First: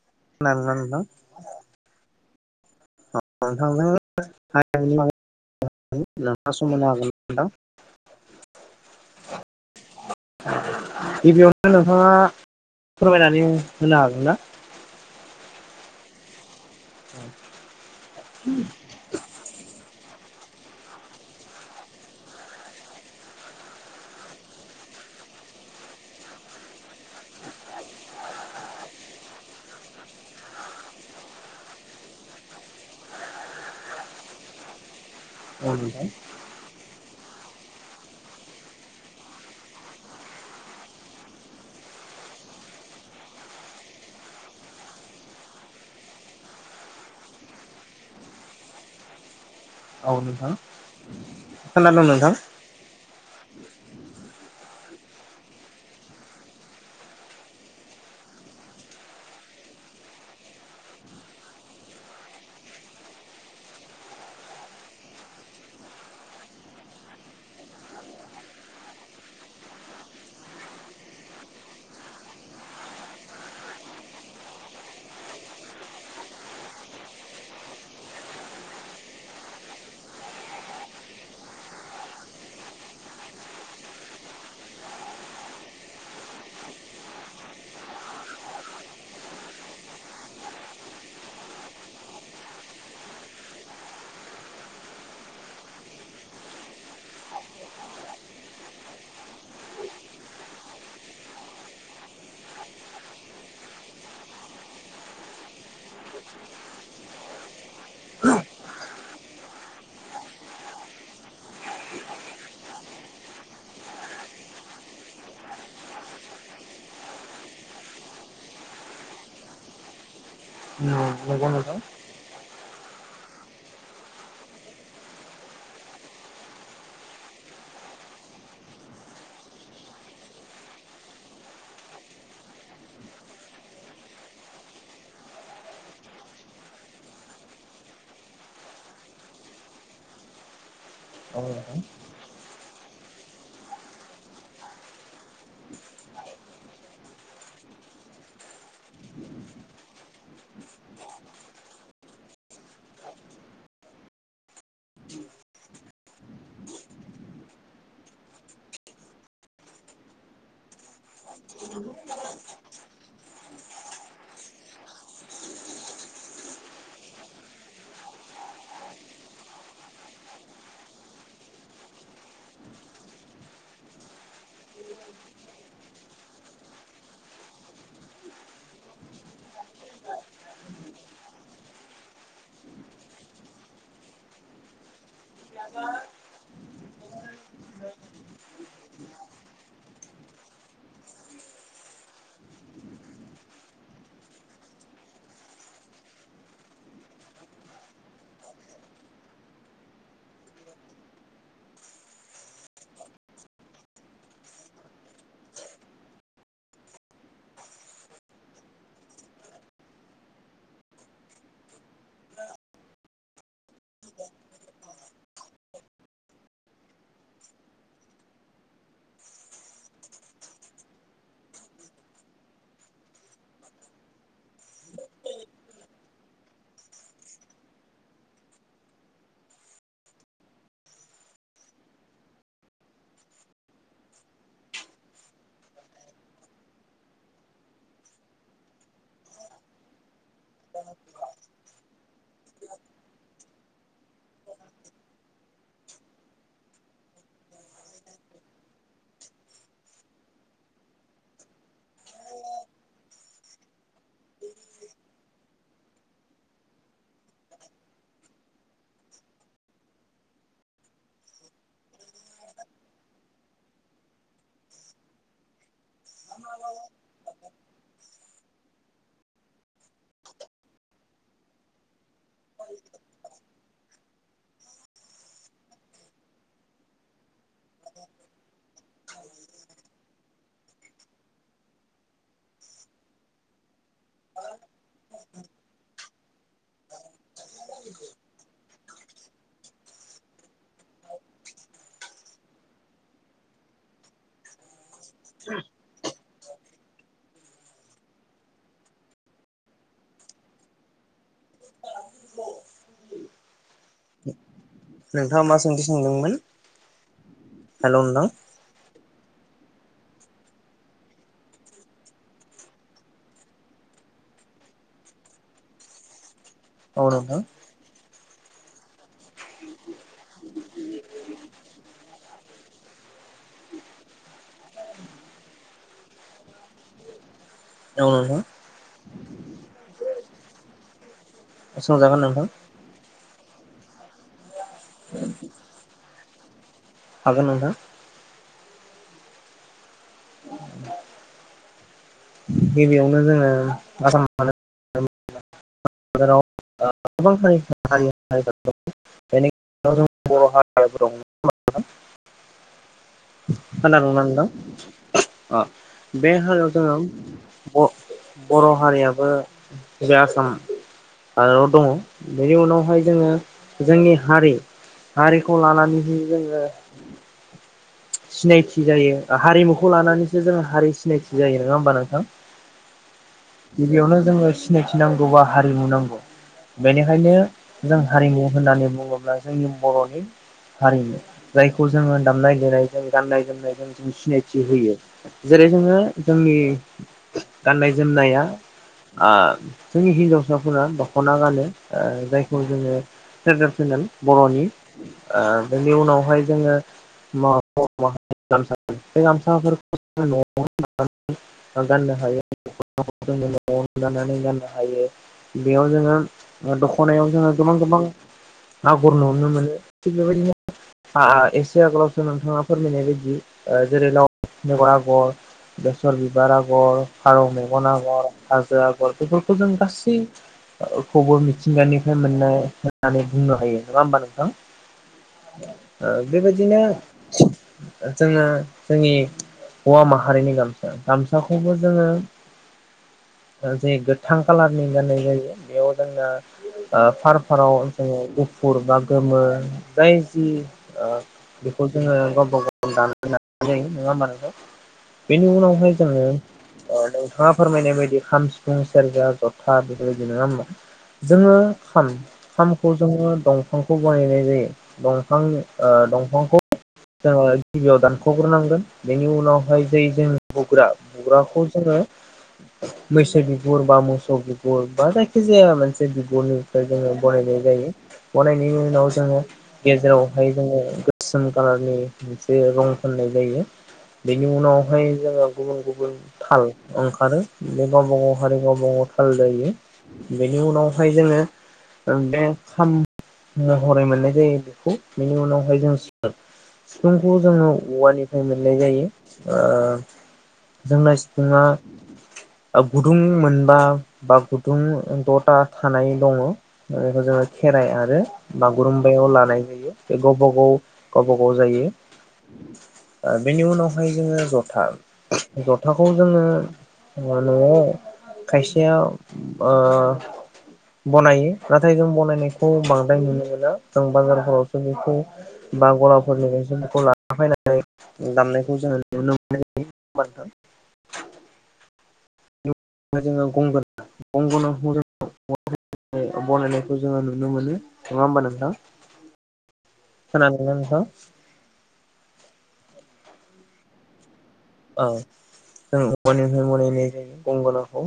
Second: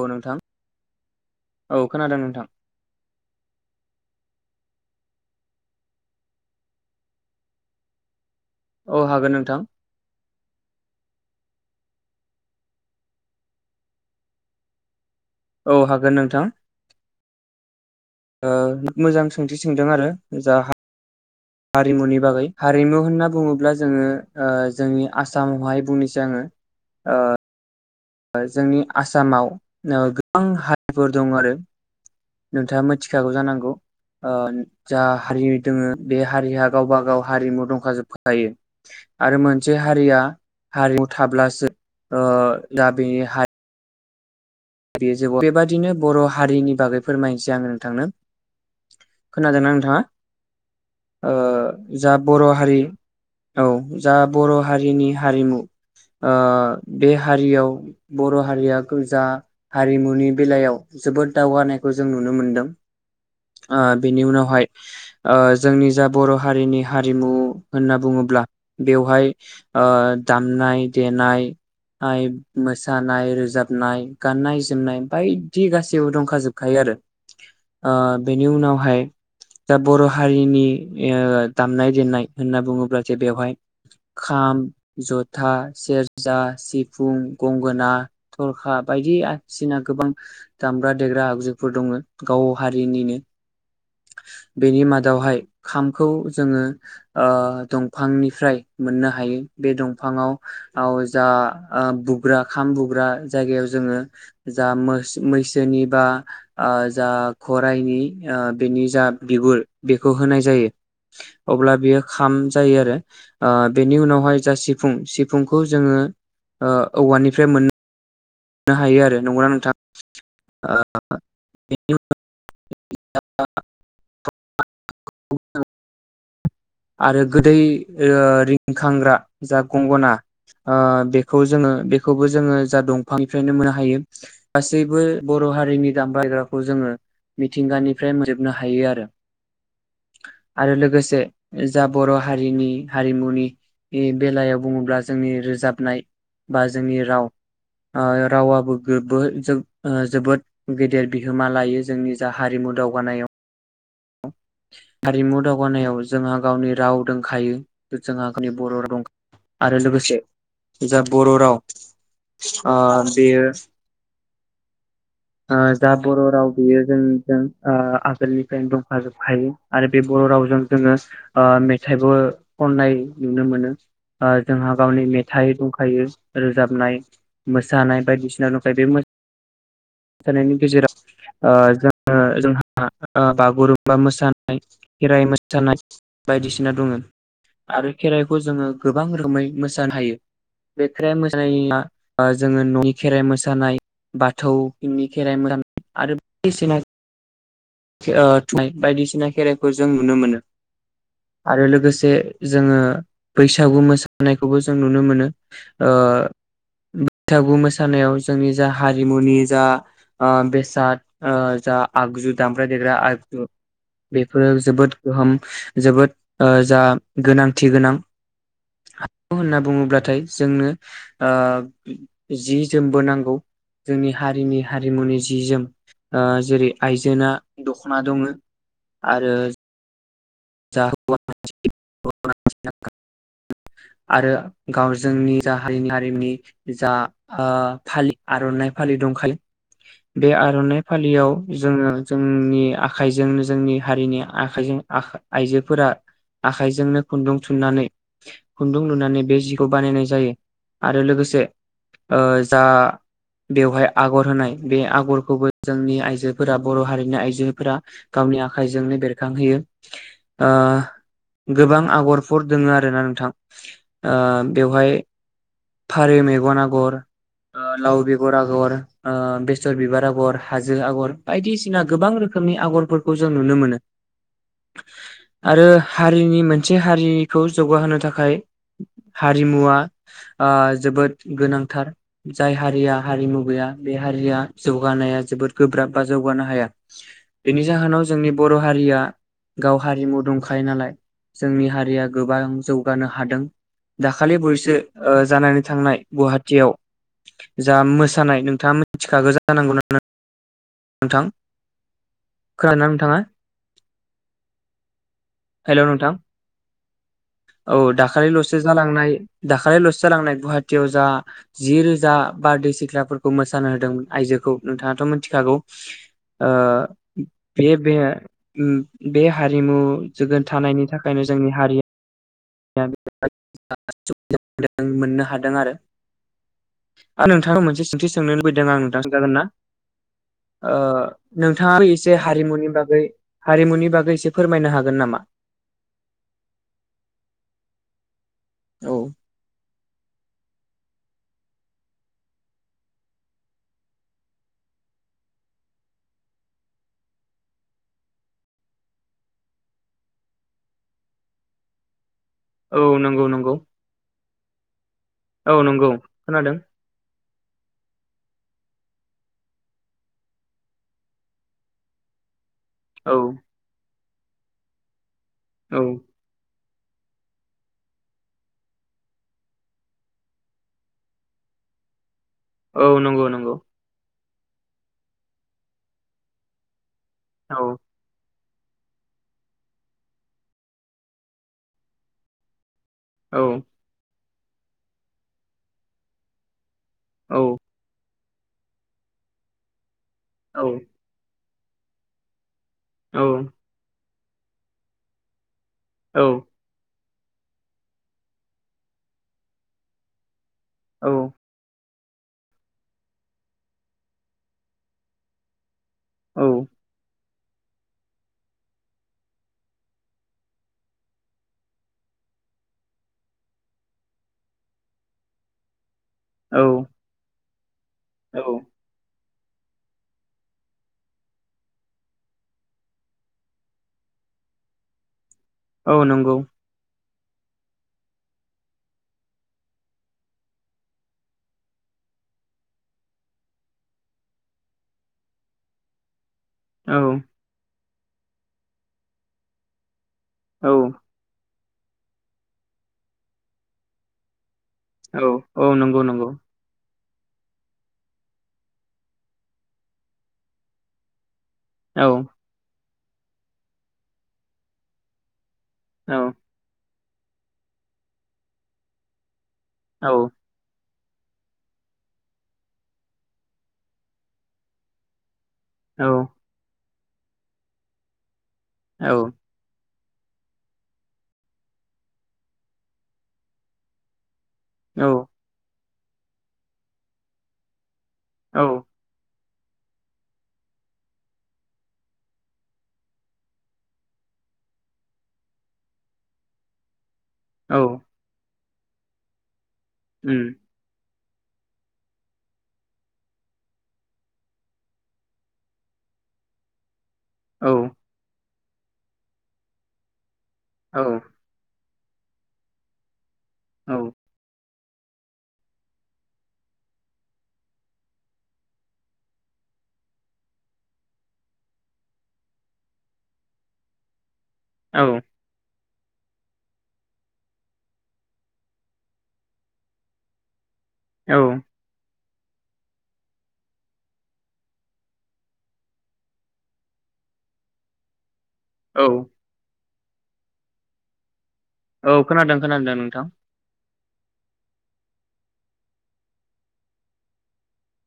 औ नोंथां खोनादोंना नोंथां औ खोनादों नोंथां । [inaudible] समायना हागोना नोंथां? औ हागोन नोंथां। गिबियावनो नोंथाङा फोरमायनानै होनो हागोनना? औ हागोन नोंथां। औ मोजां सोंथि सोंदों आरो। जा हा हारिमुनि बागै हारिमु होनना बुङोब्ला जोङो जोंनि आसामावहाय बुंनोसै आङो ओ जोंनि आसामाव गोबां हारिफोर दं आरो नोंथाङा मिथिखागौ जानांगौ ओ जा हारि औ दोङो नोंथां बे हारिया गावबा गाव हारिमु दंखाजोबखायो आरो मोनसे हारिया हारिमु थाब्लासो ओ दा बेनि हाय बे ज बेबादिनो बर' हारिनि बागै फोरमायनोसै आं नोंथांनो। खोनादोंना नोंथाङा औ नोंथां आं? खोनादों जा नोंथां बर' हारि औ जा बर' हा हारिनि हारिमु ओ बे हारियाव बर' हारिया गोजा हारिमुनि बेलायाव जोबोद दावगानायखौ जों नुनो मोनदों ओ बेनि उनावहाय ओ जोंनि जा बर' हारिनि हारिमु होनना बुङोब्ला बेवहाय ओ दामनाय देनाय, मोसानाय- रोजाबनाय गाननाय जोमनाय बायदि गासैबो दंखाजोबखायो आरो बेनि उनावहाय दा बर' हारिनि दामनाय देनाय होनना बुङोब्ला जे बेवहाय खाम, जथा, सेरजा, सिफुं, गंगोना, थरखाब बायदिसिना गोबां दामग्रा देग्रा आगजुफोर दङ गाव हारिनिनो बेनि मादावहाय खामखौ जोङो ओ दंफांनिफ्राय मोननो हायो बे दंफाङाव आव जा बुग्रा खाम बुग्रा जायगायाव जोङो जा मोस मैसोनि बा ओ जा गराइनि ओ बेनि जा बिगुर बेखौ होनाय जायो अब्ला बियो खाम जायो आरो ओ बेनि उनावहाय जा सिफुं सिफुंखौ जोङो औवानिफ्राय मोन नो हायो आरो नंगौना नोंथां नंगौ नोंथां [unintelligible] [unintelligible] आरो गोदै ओ रिंखांग्रा जा गंगना ओ बेखौ जोङो बेखौबो जोङो जा दं फां निफ्रायनो मोननो हायो गासैबो बर हारिनि दामग्रा देग्राखौ जोङो मिथिंगानिफ्राय मोनजोबनो हायो आरो आरो लोगो से औ नोंथां जा बर हारिनि हारिमुनि बेलायाव बुङोब्ला जोंनि रोजाबनाय बा जोंनि राव [unintelligible] रावाबो [unintelligible] जोबोद गेदेर बिहोमा लायो जोंनि जा हारिमु दावगानायाव अ हारिमु दावगानायाव जोंहा गावनि राव दंखायो जोंहा [unintelligible] आरो लोगोसे जा बर राव ओ बेयो ओ जा बर राव बेयो जोंजों ओ आगोलनिफ्रायनो दं [unintelligible] आरो बे बर रावजों जोङो ओ मेथाइबो खननाय नुनो मोनो ओ जोंहा गावनि मेथाइ दंखायो रोजाबनाय मोसानाय बायदिसिना दंखायो बे मोसानायनि गेजेराव ओ जोङो जोंहा ओ बागुरुम बा मोसानाय खेराइ मोसानाय बायदिसिना दङो आरो खेराइखौ जोङो गोबां रोखोमै मोसानो हायो बे खेराइ मोसानाया ओ जोङो ननि खेराइ मोसानाय बाथौनि खेराइ मोसानाय आरो बायदिसिना [unintelligible] ओ [unintelligible] बायदिसिना खेराइखौ जों नुनो मोनो आरो लोगोसे जोङो बैसागु मोसानायखौबो जों नुनो मोनो ओ बैसागु मोसानायाव जोंनि जा हारिमुनि जा ओ बेसाद ओ जा आगजु दामग्रा देग्रा आ जु बेफोरो जोबोद गोहोम जोबोद ओ जा गोनांथि गोनां [unintelligible] होनना बुङोब्लाथाय जोंनो ओ जि जोमबो नांगौ जोंनि हारिनि हारिमुनि जि जोम ओ जेरै आइजोना दख ना दङो आरो [unintelligible] आरो गाव जोंनि जा [unintelligible] जा ओ फालि आरनाइ फालि दंखायो बे आरनाइ फालियाव जोङो जोंनि [unintelligible] आखाइजों आखा आइजोफोरा आखाइजोंनो खुन्दुं थुननानै खुन्दुं लुनानै बे जिखौ बानायनाय जायो आरो लोगोसे ओ जा बेवहाय आगर होनाय बे आगरखौबो जोंनि आइजोफोरा बर हारिनि आइजो फोरा गावनि आखाइजोंनो बेरखांहोयो ओ गोबां आगरफोर दोङो आरोना नोंथां ओ बेवहाय फारौ मेगन आगर ओ लाव बेगर आगर ओ बेसर बिबार आगर हाजो आगर बायदिसिना गोबां रो खोमनि आगरफोरखौ जों नुनो मोनो आरो हारिनि मोनसे हारिखौ जौगाहोनो थाखाय हारिमुवा आ जोबोद गोनांथार जाय हारिया हारिमु गैया बे हारिया जौगानाया जोबोद गोब्राब बा जौगानो हाया बेनि जाहोनाव जोंनि बर हारिया गाव हारिमु दंखायो नालाय जोंनि हारिया गोबां जौगानो हादों दाखालि बयोसो ओ जानानै थांनाय गुवाहा टियाव जा मोसानाय नोंथाङा मिथिखागौ जानांगौ ना नोंथां खोनादोना नोंथाङा नोंथाङा मा सोंथि हेलौ नोंथां सोंदोंमोन औ हेल' नोंथां दाखालिलसो जालांनाय दाखालि लसो जालांनाय गुवाहाटियाव जा जि रोजा बारदै सिख्लाफोरखौ मोसानो होदोंमोन आइजोखौ नोंथाङाथ मिथिखागौ‌ ओ औ नोंथां [unintelligible] उम बे हारिमु [unintelligible] थानायनि थाखायनो जोंनि हारिया [unintelligible] मोननो हादों आरो आं नोंथांनाव मोनसे सोंथि औ सोंनो नोंथां लुबैदों आं नोंथाङा खोनथागोन ना नोंथाङाबो एसे सोंजागोन नोंथां हारिमुनि बागै हारिमुनि बागै एसे फोरमायनो हागोन नामा। हागोन नोंथां। औ। गिबियावनो जोङो आसा [unintelligible] [unintelligible] औ नंगौ नंगौ खोनादोंना नोंथां औ अ नंगौ बे खोनादों हालायाव जोङो ब बर' हारियाबो बे आसाम‌ [unintelligible] दङ। बेनि उनावहाय औ जोङो जोंनि हारि हारिखौ औ लानानैदि जोङो सिनायथि जायो हारिमुखौ लानानैसो जों हारि सिनायथि जायो नङा होमबा नोंथां। औ नंगौ नंगौ। गिबियावनो जोङो सिनायथि नांगौ बा हारिमु नांगौ। बेनिखायनो औ जों हारिमु होननानै बुङोब्ला जोंनि बर'नि हारिमु जायखौ जोङो दामनाय देनाय जों औ गाननाय जोमनाय जों जि सिनाय होयो जेरै जोङो जोंनि औ गाननाय जोमनाया आ। जोंनि औ हिन्जावसाफोरा दख'ना गानो ओ जाय खौ जोङो औ [unintelligible] फेनेल बर'नि आ बेनि औ उनावहाय जोङो मा। औ [unintelligible] [inaudible] गाननो हायो जोङो नआवनो दानानै गाननो हायो। बेयाव जोङो दखनायाव जोङो गोबां गोबां न गुर नुनो मोनो थिख बेबायदिनो एसे आगोलावसो नाङा फोरमायनाय बायदि जेरै लाव बगर आगर बेसर बिबार औ आगर फारौ मेग [unintelligible] खौ औ जों गासैखौबो मिथिंगानिफ्राय मोननाय होननानै बुंनो हायो नङा होमबा नोंथां। औ ओ नंगौ बेबायदिनो जोङो जोंनि हौवा माहारिनि गामसा गामसाखौबो जोङो ओ जे गोथां खालारनि गाननाय जायो। बेयाव जोंना औ आ फार फाराव जोङो गुफुर बा गोमो जाय जि औ ओ [inaudible] खौ जोङो गावबा गाव दानानै लानाय जायो। नङा होमबा नोंथां? औ बेनि औ उनावहाय नंगौ जोङो नंगौ ओ नोंथाङा फोरमायनाय बायदि खाम, सिफुं, सेरजा, जथा बेफोरबायदि नङा होनबा? जोङो औ खाम। खाम खौ जोङो दंफांखौ बानायनाय जायो। दंफांनि ओ औ दंफांखौ जोङो गिबियाव दानखग्रोनांगोन बेनि उनाव ऐ जै औ जों बुग्रा बुग्राखौ जोङो मैसो बिगुर बा मोसौ बिगुर बा जाय खिजाया मोनसे बिगुरनिफ्राय जोङो बनायनाय जायो। बनायनायनि औ उनाव जोङो गेजेरावहाय जोङो गो सोम कालारनि मोनसे जे रं फोननाय जायो। बेनि औ उनावहाय जोङो गुबुन गुबु बुनथाल अंखारो। गावबा गाव हारि गावबा गाव थाल दायो। बेनि उनावहाय जोङो ओ बे खाम महरै मोननाय जायो बेखौ। बेनि उनावहाय जों [inaudible] सिफुंखौ जोङो औ औवानिफ्रायनो मोननाय जायो उम ओ जोंना सि फुंआ गुदुं मोनबा बा गुदुं दथा थानाय दङ'। ओ बेखौ जोङो औ खेराइ आरो बागुरुम्बायाव लानाय जायो। बेखौ गावबा गाव औ गावबा गाव जायो। [inaudible] ओ बेनि उनावहाय जोङो जथा जथाखौ जोङो न'आव खायसेया ओ बनायो। नाथाय जों बनायनायखौ बांद्राय नुनो मोना। जों बाजार थाआवसो औ बबेखौ बा गलाबफोरनि गायसनफोरखौ लाना फैनानै दामनायखौ जोङो नुनो मोननाय औ जोङो गंगना-गंगना बनायनायखौ जोङो नुनो मोनो नङा होमबा नों औ खोनादोंना नोंथां औ खोनादों खोनादों नोंथां जों औवानिफ्राय मनायनाय जायो गंगनाखौ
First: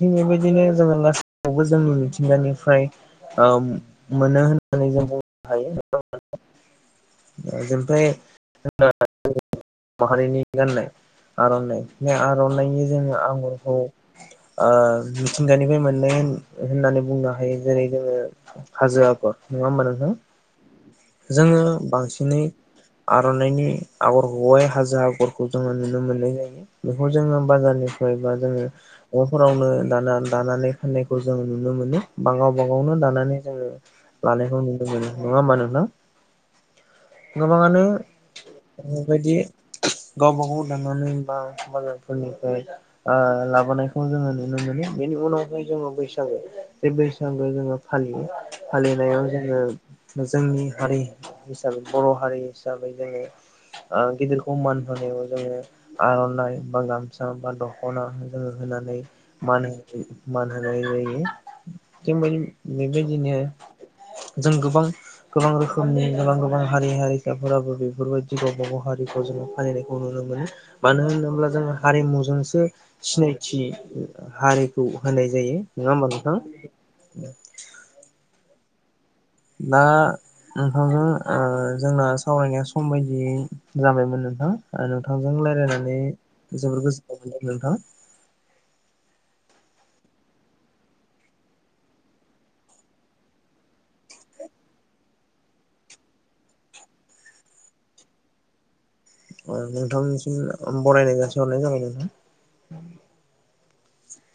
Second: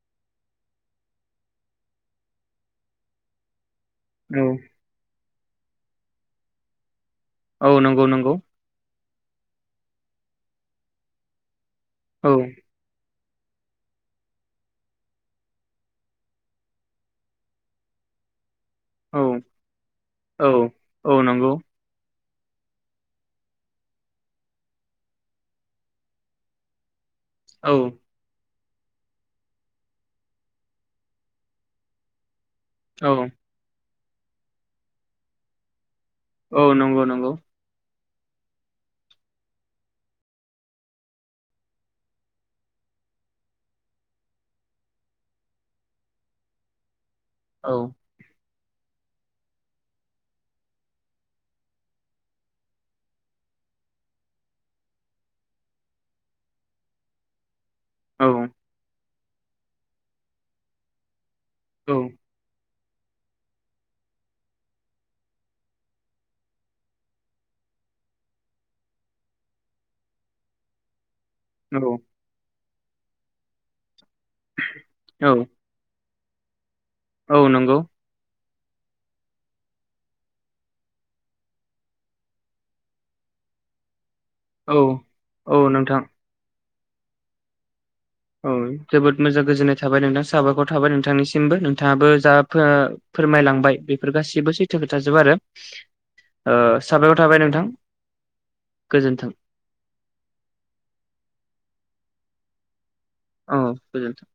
थिग बेबायदिनो जोङो लासवबो जोंनि मिथिंगानिफ्राय मोनो औ होननानै जों बुं हायो औ जेफ्राय नंगौ नंगौ माहारिनि गाननाय आरनाय बे औ आर'नाइनि जोङो आं मिथिंगानिफ्राय ओ मोननाय होननानै बुंनो हायो जेरै जोङो हाजो आगर औ नङा होमबा नोंथां औ औ नंगौ जोङो बांसिन नै आर'नाइनि आगर हाइ हाजो आगरखौ जोङो नुनो मोननाय जायो। बेखौ जोङो औ बाजारनिफ्राय बा जोङो न'फोरावनो दा दानानै फाननायखौ जों नुनो मोनो बाङो न'आवनो औ दानानै जोङो लानायखौ नुनो मोनो नङा होमबा नोंथां औ नंगौ नंगौ गोबाङानो बेबायदि गावबा गाव दांनानै बा बाजारफोरनिफ्राय लाबोनायखौ जोङो नुनो मोनो बेनि उनावहाय जोङो बैसागु बेै जोङो औ जोङो फालियो फालिनायाव जोङो जोंनि हारि हिसाबै बर' हारि हिसाबै जोङो ओ गिदिरखौ मान होनायाव जोङो आर'नाइ बा गामसा बा द'ख खना औ जोङो होनानै मान होनाय जायो। औ जों बै बेबायदिनो जों गोबां गोबां रोखोमनि गोबां गोबां हारि हारिखाफोराबो बेफोरबायदि गावबा गाव हारिखौ जोङो फालिनायखौ नुनो मोनो मानो होनोब्ला ब्ला जोङो हारिमुजोंसो सिनायथि हारिखौ होनाय औ जायो नङा होमबा हो औ नंगौ दा नोंथांजों ओ जोंना सावरायनाया सम बायदियै जाबायमोन नों थां औ नोंथांजों औ रायलायनानै नोंथां जोबोर गोजोन्नाय मोनदों नोंथां औ जोबोद मोजां गोजोननाय थाबाय नोंथां साबायखर थाबाय नोंथांनिसिमबो नोंथाङाबो जा फो-फोरमायलांबाय बेफोर गासिबो सैथो खोथाजोब आरो ओ साबायखर थाबाय नोंथां गोजोन्थों अ नोंथांनिसिम बरायनाय जासि हरनाय जाबाय नों [inaudible] औ गोजोनथों